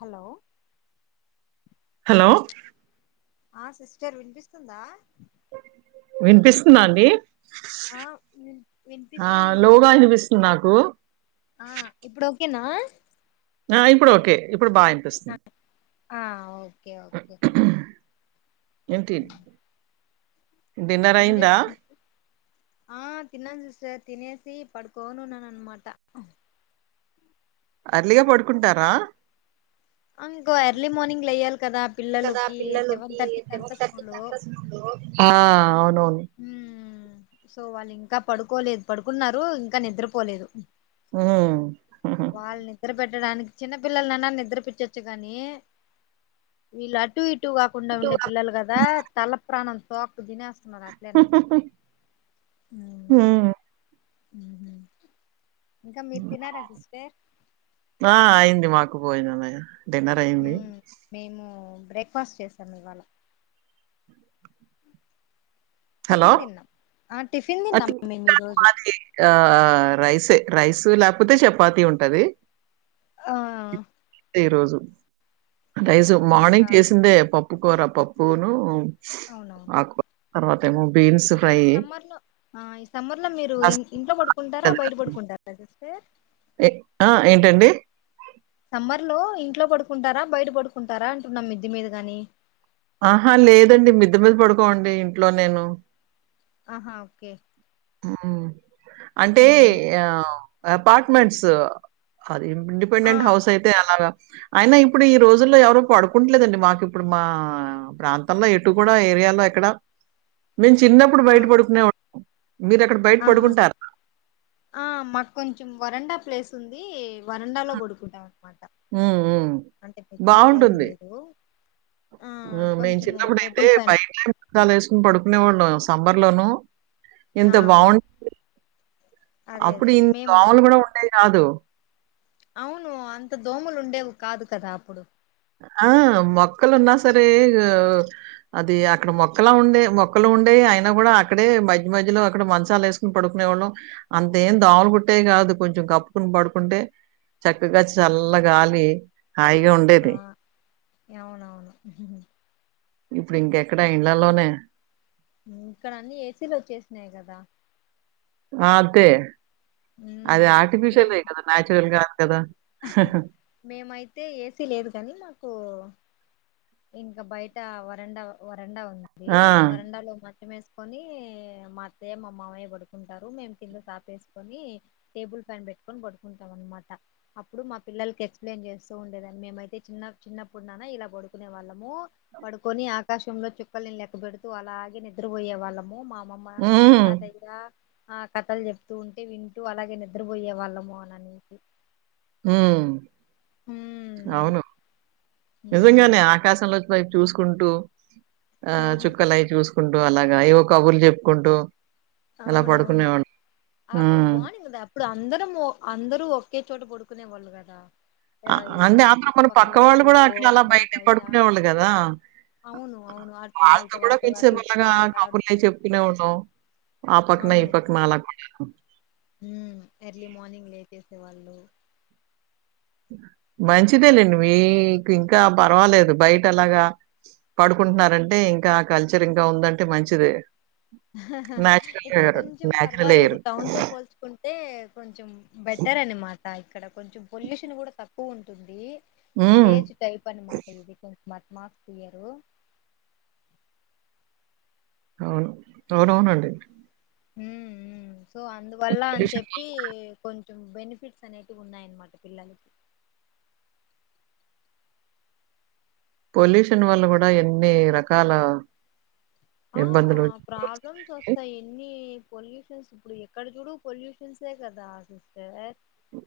Hello hello ఆ sister వినిపిస్తుందా వినిపిస్తుంద అండి ఆ వి ఆ వినిపిస్తుంది లోగా వినిపిస్తుంది నాకు ఆ ఇప్పుడు ఓకేనా ఆ ఇప్పుడు ఓకే ఇప్ ఇప్పుడు బా వినిపిస్తుంది ఆ ఓకే ఓకే ఏంటి డిన్నర్ ఏం అయిందా చేస్తున్నా ఆ తిన్నాను సిస్టర్ తినేసి పడుకోనున్న అన్నమాట అర్లిగా పడుకుంటారా ఇంకో ఎర్లీ మార్నింగ్ లేయ్యాలి కదా పిల్లలకి సెవెన్ థర్టీకి అంతా స్కూలు. ఆ అవునవును హ్మ్మ్ సో వాళ్ళు ఇంకా పడుకోలేదు పడుకున్నారు ఇంకా నిద్రపోలేదు వాళ్ళు నిద్ర హ్మ్మ్ పెట్టడానికి చిన్న పిల్లలన్నా నిద్రపించొచ్చు గాని వీళ్ళు అటు ఇటు టు కాకుండా ఉండే పిల్లలు కదా తల ప్రాణం [unintelligible] నాకు హ్మ్మ్ హ్మ్మ్ ఆ అయింది మాకు బోజనమే డిన్నర్ అయింది మేము బ్రేక్ఫాస్ట్ చేసాము ఇవాళ హలో టిఫిన్ తిన్నాం ఆ టిఫిన్ తిన్నాం మేము ఈరోజు మాది ఆ రైస్ ఏ రైస్ లేకపోతే చపాతి ఉంటది ఆ ఈ రోజు రైజు ఓకే మాకా మార్నింగ్ చేసిందే పప్పు పప్పు కూర, పప్పునూ అవునవును తర్వాత ఈ సమ్మర్ లో ఆ ఈ సమ్మర్ లో మీరూ ఇంట్లో పడుకుంటారా బయట అస్సలు పడుకుంటారా వస్తే. ఆ ఏంటండి. సమ్మర్ లో ఇంట్లో పడుకుంటారా బయట పడుకుంటారా అంటున్నం. మిద్ది మీద గానీ. ఆహా లేదండి. మిద్ద మీద పడుకోనండి ఇంట్లో నేను. ఆహా ఓకే ఆ అంటే మ్. ఆ అపార్ట్మెంట్స్ ఆ అది ఆ ఇండిపెండెంట్ హౌస్ అయితే అలాగా. అయినా ఇప్పుడు ఈ రోజుల్లో ఎవరూ పడుకుంటలేదండి. మాకు ఇప్పుడు మా ప్రాంతంలో ఎటు కూడా ఏరియాలో ఎక్కడా నేన్ చిన్నప్పుడు ఆ బయట పడుకునే వాడ్ ఆహా ఆ మా కొంచం వరండా ప్లేస్ వస్తుందీ వరండాలో పడుకుంటాం అం ఊ ఊ మీద ఏం బాగుంటుంది. లేదు ఆ మేము కొంచెము చిన్నప్పుడైతే టేబుల్ ఫ్యాన్ బయటే [inaudible] చాలు ఏసుకుని పడుకునే వాళ్ళం సం సమ్మర్లోనూ ఎంత ఆ బాగుం. అదే [inaudible] అదే అప్పుడు ఇన్ని మేము దోమలు కూడా ఉండేయి కాదూ అవునూ అంత దోమలు ఉండేవి కాదు కదా అప్పుడు. ఆ మొక్కలు ఉన్నా సరే. అది అక్కడ మొక్కలా ఉండే మొక్కలు ఉండేవి అయినా కూడా అక్కడే మధ్య మధ్యలో అక్కడ మంచాలు ఏసుకుని పడుకునే వాళ్ళం. అంతేం దోమలు కుట్టేవి కాదు కొంచెం కప్పుకొని పడుకుంటే చక్కగా చల్ల గాలి. హాయిగా ఆ ఉండేది. అవునవును. ఇప్పుడు ఇంకెక్కడా ఇంలల్లోనే. ఇక్కడ అన్నీ ఏసీలు వచ్చేసినాయి కదా. ఆ అంతే ఉమ్ అదే మేం ఆర్టిఫిషియల్ ఎయిర్ కదా నన్యాచురల్ గాదు కదా. మేమైతే ఏసీ లేదు కాని మాకు కూ ఇంకా బయటా వరండా వరండా ఉందీ. ఆ! వరండా లో మం చం ఏసుకొనీ మా అత్తయ్య మా మామయ్య పడుకుంటారు. మేము కింద సాప ఏసుకొనీ టేబుల్ ఫ్యాన్ పెట్టుకొని పడుకుంటాం అనమాట. అప్పుడు మా పిల్లలకి ఎక్స్ప్లెయిన్ చేస్తూ ఉండేదాన్ని మేమైతే చిన్న చిన్నప్పుడున్నానా ఇలా పడుకునే వాళ్ళమూ. పడుకొని ఆకాశంలో చుక్కల్ని లెక్కబెడుతూ అలాగే నిద్రపోయే వాళ్ళమూ. అమ్మమా హ్మ్. తాతయ్యా ఆ కథలు చెప్తూ ఉంటే వింటూ అలాగే నిద్రపోయ్యే వాళ్ళము అని అనేసి. ఉమ్ ఉమ్ అవును నిజంగానే ఉమ్ ఆకాశం వైపు చూసుకుంటూ ఆ ఆహా చుక్కలయి చ్యూస్ చెప్పుకుంటూ అలాగ ఏవో కబుర్లు చెప్పుకుంటూ అలా అవునవును పడుకునేవాళ్ళు. అప్పుడు హ్మ్. బాగుంది. కదా అప్పుడు అందరం అందరూ ఒకే చోట పడుకున్ కునే వాళ్ళు కదా. అంటే ఈ అప్పుడు మన చుట్టుపక్కల పక్క వాళ్ళు కూడా అక్కడ అలా అందరూ బయట పడుకునే వాళ్ళు కదా. అవును అవును వాళ్ళతో కూడా కోన్సే అటు ప్ ఇటు ఆలగా మాట్లాడుతూ కబుర్ల చెప్పుకునేవాళ్ళం. ఆ పక్న ఈ పక్న అలా ఉహ్ ఉహ్మ్ ఎర్లీ మార్నింగ్ లేచేసేవాళ్ళు. మంచిదే లేండి మీకు ఇంకా పర్వాలేదు. బయట అలాగా పడుకుంటున్నారంటే ఇంకాఆ కల్చర్ ఇంకా ఉందంటే మంచిదే. నేచురల్ ఇక్కడు ఎయిర్. కొంచెం నేచురల్ పర్వాలేదు. ఎయిర్. టౌన్ తో పోల్చుకుంటే కొన్ చం బెటర్ అని మాక్ ఇక్కడ కొంచెం పొల్యూషన్ కూడా తక్కువ ఉంటుంది. హ్మ్. విలేజ్ టైప్ అన్నమాట ఇది. అ బాద్ట్మాస్పియరు అవును అవునవునండి ఉహ్మ్ ఉమ్ సో అందువల్ల అని పొల్యూషన్ చెప్పి కొంచ్ ఉహ్ బెనిఫిట్స్ అనేవి ఉన్నాయన్నమాట పిల్లలకి పొల్యూషన్ వాల్ల కూడా ఎన్ని రకాాల ఆ ప్రాబ్లమ్స్ వస్తాయి. ఎన్ని పొల్యూషన్స్ ఇప్పుడు ఎక్కడ చూడు పొల్యూషన్స్ కదా చుస్తే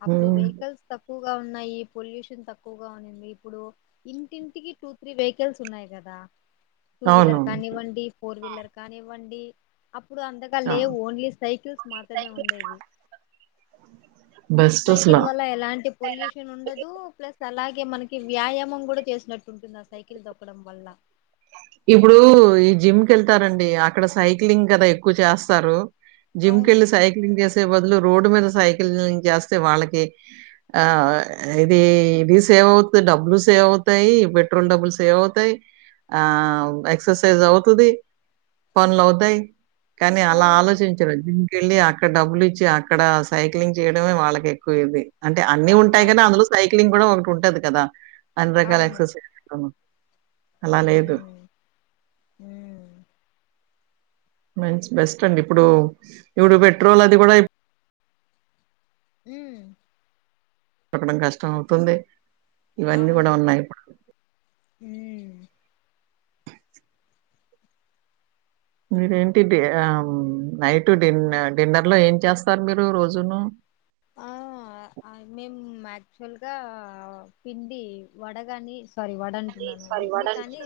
అప్పుడు హ్మ్. వెహికల్స్ తక్కువ్ వగా ఉన్నాయి. పొల్యూషన్ తక్కువగా ఉంది. ఇప్పుడు ఇంటింటికి టూ త్రీ వెహికల్స్ ఉన్నాయి కదా. టూ వీలర్ అవునవును. కానీవండి. పోర్ వీలర్ కానీ వండి అప్పుడు అంతగా ఆ! లేవు. ఓన్లీ సైకిల్స్ మాత్రమే ఉండేవి. బెస్ట్ అసల. సైకిల్ వల్ల ఎలాంటి పొల్యూషన్ ఉండదు. ప్లస్ అలాగే మనకి వ్యాయామం కూడా చేసినట్టు ఉంటుంది. సైకిల్ తోక్కడం వల్ల ఇప్పుడు ఈ జిమ్ కేళ్తారంండి. అక్కడ సైక్లింగ్ కదా ఎక్కువ చేస్తారు. జిమ్ అవును కళ్లి సాైక్లింగ్ చేస బదులు రోడ్డు మీద సైకిల్ చేస్తే వాళ్ళకి ఆ ఇది ఇది సేవ్ అవు డబ్బులు సేవ్ అవుతాయి పెట్రోల్ డబ్బులు సేవ్ అవుతాయి ఆ ఎక్సర్సైజ అవుతుంది పన్ లోవుతాయి కానీ అలా ఆలోచించడం దీకెళ్ళి అ అక్కడ డబ్బులు ఇచ్చి అక్కడ సైక్లింగ్ చేయడమే వాళ్ళకి ఎక్కువ ఇది అంటే అన్ని వా ఉంటాయి వాళ్ కదా అందులో సైక్లింగ్ ఇ ఒకటి ఉంటది కదా అన్ని రకాల అవును ఎక్సర్సైస్ అలానే ఉమ్ మంచి బెస్ట్ అండి ఇప్పుడు ఇప్పుడు పెట్రోల్ అది కూడా మ్మ్ దొరకడం కష్టం అవుతుంది ఇవన్నీ కూడా ఉన్నాయి ఉమ్ మీరేంటి డి అమ్ నైట్ డిన్ డిన్నర్ లో ఏం చేస్తారు, మీరు రోజును ఆ ఆ మేం యాక్చువల్ గా పిండి వడగాని సారీ వడ అంటున్నాను ఇడ్లీ కానీ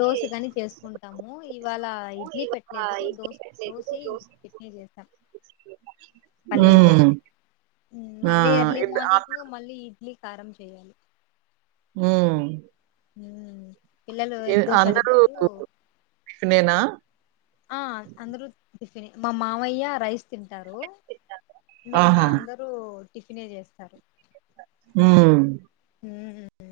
దోస కాని చేసుకుంటాము, ఇవాళ ఇడ్లీ పెట్టలేదు దోస్ దోసి చట్నీ చేసాం పల్లీల హ్మ్. చట్నీ. ఆ! మళ్ళీ ఎర్లీ ఇద్ మార్నింగ్ అందరు మళ్ళీ ఇడ్లీ కారం చేయాలి ఆ మ్మ్ పిల్లలు ఎగ్ దోస అందరూ అడిగారు టిఫినేనా? ఆ అందరూ టిఫినే మా మామయ్య రైస్ తింటారు మిగతా ఆహా! అందరూ టిఫినే చేస్తారు ఉమ్ ఉమ్ హ్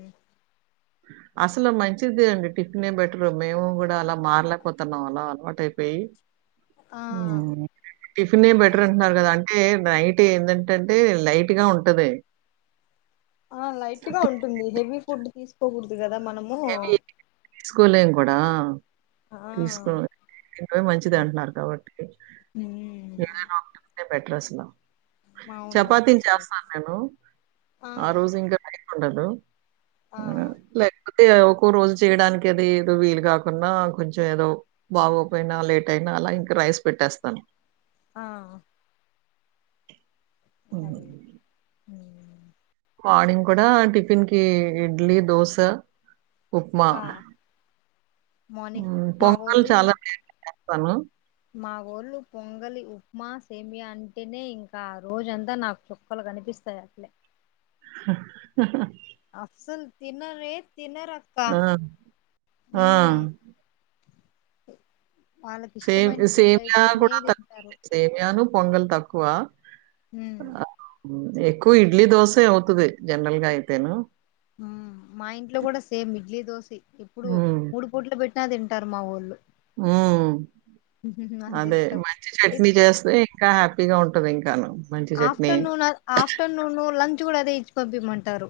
అసలు మంచిదే అండి టిఫిన్ బెటరు మేము కూడా అలా మారలేకపోతున్నాం అలా అలవాటు అయిపోయి ఆ టిఫిన్ బెటర్ అంటున్నారు కదా అంట అ నైట్ ఏంటంటంటే లైట్ గా ఉంటది ఆ లైట్ గా ఉంటుంది హెవీ ఫుడ్ తీసు ద్దుగా ఏమి తీసుకోలేం కూడా ఆ తీసుకో ఇ మంచిది అంటున్నారు కాబట్టికి బెటర్ అసల అవునవును చపాతీని సిస్టర్ చేస్తాను నేను ఆ రోజు ఇంకా ఉండదు. ఆ ఐతే ఒక్కో రోజు చేయడానికి అది ఏదో వీలు కాకున్నా కొంచెం ఏదో బాగోపోయినా లేట్ అయినా అలా ఇంకా రైస్ పెట్టేస్తాను. ఆ అదే హ్మ్. హ్మ్ మార్నింగ్ కూడా టిఫిన్కి ఇడ్లీ, దోస ఉప్మా ఆ మార్నింగ్ మా వోల్లు ఇ స్తాను. మా వోళ్ళు పొంగలి, ఉప్మా, సేమియ అంటేనే ఇంకా రోజంతా నాకు చుక్కలు కనిపిస్తాయి అట్లే హాహా అసల్ తినరే తినరక్క ఆ! ఆ! హ్మ్ సే ఇష్టమైన ఫుడ్ సేమియా అయితేనే కూడా తక్కువే తింటారు సేమయాను పొంగల్ త క్కువ. ఉమ్ అ ఎ ఎక్కొ ఇడ్లీ, దోసే అవుతుది జనరల్గా అయితేను హ్మ్ మా ఇంట్లో కూడా సేమ్ ఇడ్లీ దోసి ఇప్పుడు హ్మ్. మూడు పూటలు పెట్ నా తింటారు మా వోళ్ళు ఉమ్ అంత అదే ఇష్టం మంచి ఇప్ చట్నీ చేస్తే ఇంకా హ్యాపీగా ఉంటది ఇంకాను ఆఫ్టర్నూన్ ఆఫ్టర్నూను లంచ్ చ్ కూడా అదే ఇచ్చి పంపిమంటారు.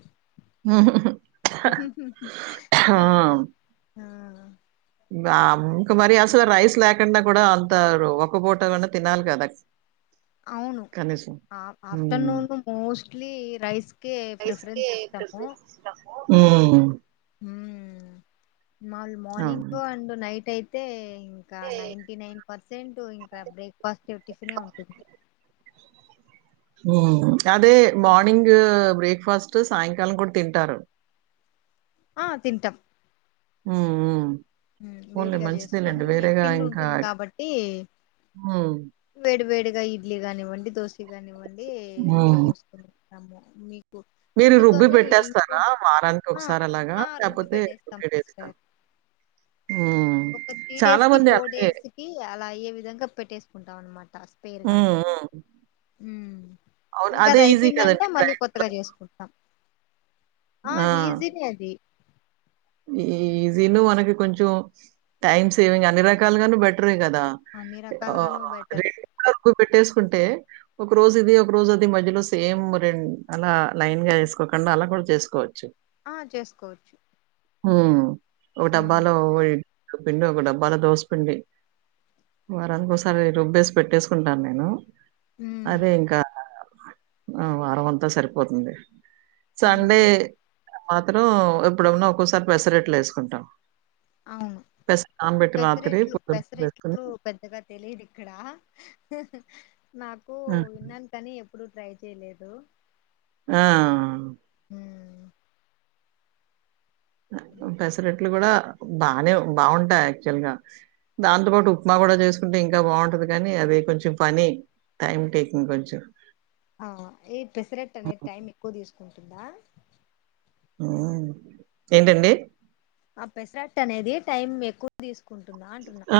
ఆ ఆ బ్యామ్ ఇంకా మరి అసలు రైస్ లేకండా కూడా అంతారు ఒక పూట కన్నా తినాలి కదా అవును కనీసం. ఆ హ్మ్. ఆఫ్టర్నూన్ మోస్ట్లీ రైస్కే ప్రిఫరెన్స్ ఇస్తము. ఉమ్ మాౌల్ అవును. మార్నింగ్ అండ్ నైట్ అయి తే ఇంకా నైంటీ నైన్ పర్సెంటు ఇంకా బ్రేక్ఫాస్ట్ టిఫినే ఉంటుంది. ఓ అదే మార్నింగ్ బ్రేక్ ఫాస్ట్ సాయంకాలం కూడ తింటారు ఆ తింటాం ఉ ఉ ఊ వేడిగా చేసుకొని పిండి ఇంకా ఉంటుంది కాబట్టి హ్మ్. వేడి వేడి గా ఇడ్లీ గానివ్వండి దోశ గానివ్వండి ఏ అట్లా హ్మ్. పోస్తుంది తమో మీ మీరు రుబ్బి పెట్టేస్తారా వారానికి ఆ ఒకసారి అలాగా ఆ రుబ్బి లేపోతే పెట్టేస్తాం త్రీ డేస్ కా సిస్టర్ ఒక త్రీ డేస్ కి ఫోర్ డేస్ కి అలా అయ్యే విధంగా పెట్టేసుకు దాన్ మట్ హ్మ్. హ్మ్. అవును. ఇంకా అదే అది ఈజీ అయిపోయిందంటే కదండీ మళ్ళీ గ్రైండ్. కొత్తగా చేసుకుంటాం ఆ ఈజినే అది ఈజీను మనకి కొంచెం టైం సేవింగ్ అన్ని రకాలుగాను బెట్రే కదా అన్ని దా ఓ రకాలుగాను బెటర్ రెండ రక బెట్టేసు కుంటే ఒక రోజు ఇది ఒక రోజు అది మధ్యలో సేమ్ రెం అలా లైన్ గా వేసుకోకుండా అలా కూడా చేసుకోవచ్చు ఆ చేసుకోవచ్చు ఊ ఓ ఉమ్ డబ్బాలో వే పిండి ఒక డబ్బాలో దోస పిండి వారానికోసారి రుబ్బేసి పెట్టేసుకుంటాను నేను ఉమ్ అదే ఇంకా అ వారం అంతా సరిపోతుంది ఉమ్ సండే ఉమ్ మాత్రం ఎప్పుడన్నా ఒక్కోసారి పెసరట్లు ఏసుకుంటాం అవును పెసరెట్లు పులుసు వేసుకొని పెసరెట్లు పెద్దగా తెలియదు ఇక్కడ నాకు ఆ! విన్నాను కని ఎప్పుడు ట్రై చేయలేదు ఆ ఉమ్ అ ఉ ఉమ్. పెసరట్లు కూడా బానే బాగుంటాయి యాక్చువల్ గా దాంతోపాటు ఉప్మా కూడా చేసుకుంటే ఇంకా బాగుంటది కనీ అది కొంచెం పని టైమ్ టేకింగ్ కొంచెం ఆ ఈ పెసరట్ అనేది అవును. టైం ఎక్కువ తీసుకుంటు దా ఏంటండి ఆ పెసరట్ అనేది టైం ఎక్కువ తీసుకు ఆ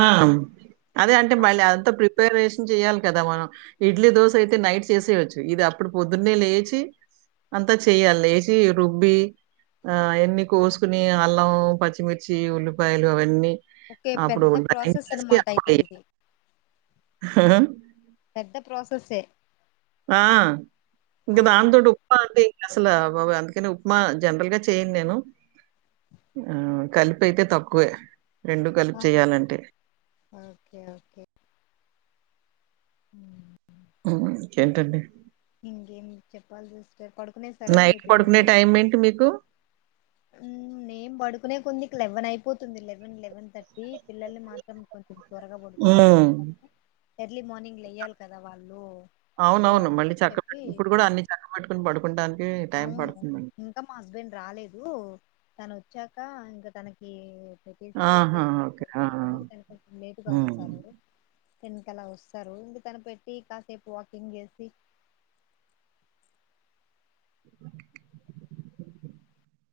అదే అంటే మళ్ళీ అదంతా ప్రిపేర్ వేస్ చేయాలి కదా మనం ఇడ్లీ దోశ అయితే నైట్ చేసేయవచ్చు ఇది అప్పుడు పొద్దున్నే లేచి అంతా చేయాలి లేచి రుబ్బి ఆ అవన్నీ కోసుకుని అల్లం పచ్చిమిర్చి ఉల్లిపాయలు అవన్నీ ఒకే అప్పుడు పెద్ద ప్రాసెస్ అనమాట అయితే ఇది హా ప్రాసెస్ ఎ ఆ ఇక ఆహా దాంతూట ఉప్మా అంది అసలు బాబ అందుకని ఉప్మా జనరల్ గా చేయను నేను ఆ కలిపి అయితే తక్కువే రెండు కలుపు ఆహా చెయాలంటే ఓకే హ ఏంటండి ఇంకేం చెప్పల్సి నైట్ పడుకునే టైం ఏంటి మీకు మ్మ్ నేం పడుకునే కొంది లెవెన్ అయిపోతుంది. లెవెన్ లెవెన్ థర్టీ పిల్లని మాత్రం కొంచెం త్వరగా వండుకొని హ్మ్. పెట్టేస్తాను ఎర్లీ మార్నింగ్ లో వెయ్యాలి కదా వాళ్ళు సో అవునవును మళ్ళీ అని చక్క చెప్పి పెట్టు ఇప్పుడు కూడా అన్ని చక్క పెట్టుకుని పడుకుంటడానికి అవును ఇంకా మా హస్బెండ్ రాలే లేదు తను వచ్చాక ఇంకా తనకి చెప్పేసి ఓకే ఆహా! సార్ ఆ! ఆ! [unintelligible] తను కొంచెం లేటుగా హ్మ్. వస్సారు. టెన్ కల్లా వస్సారు ఇంగ తనకు పెట్టి కాసేపు వాకింగ్ చేసి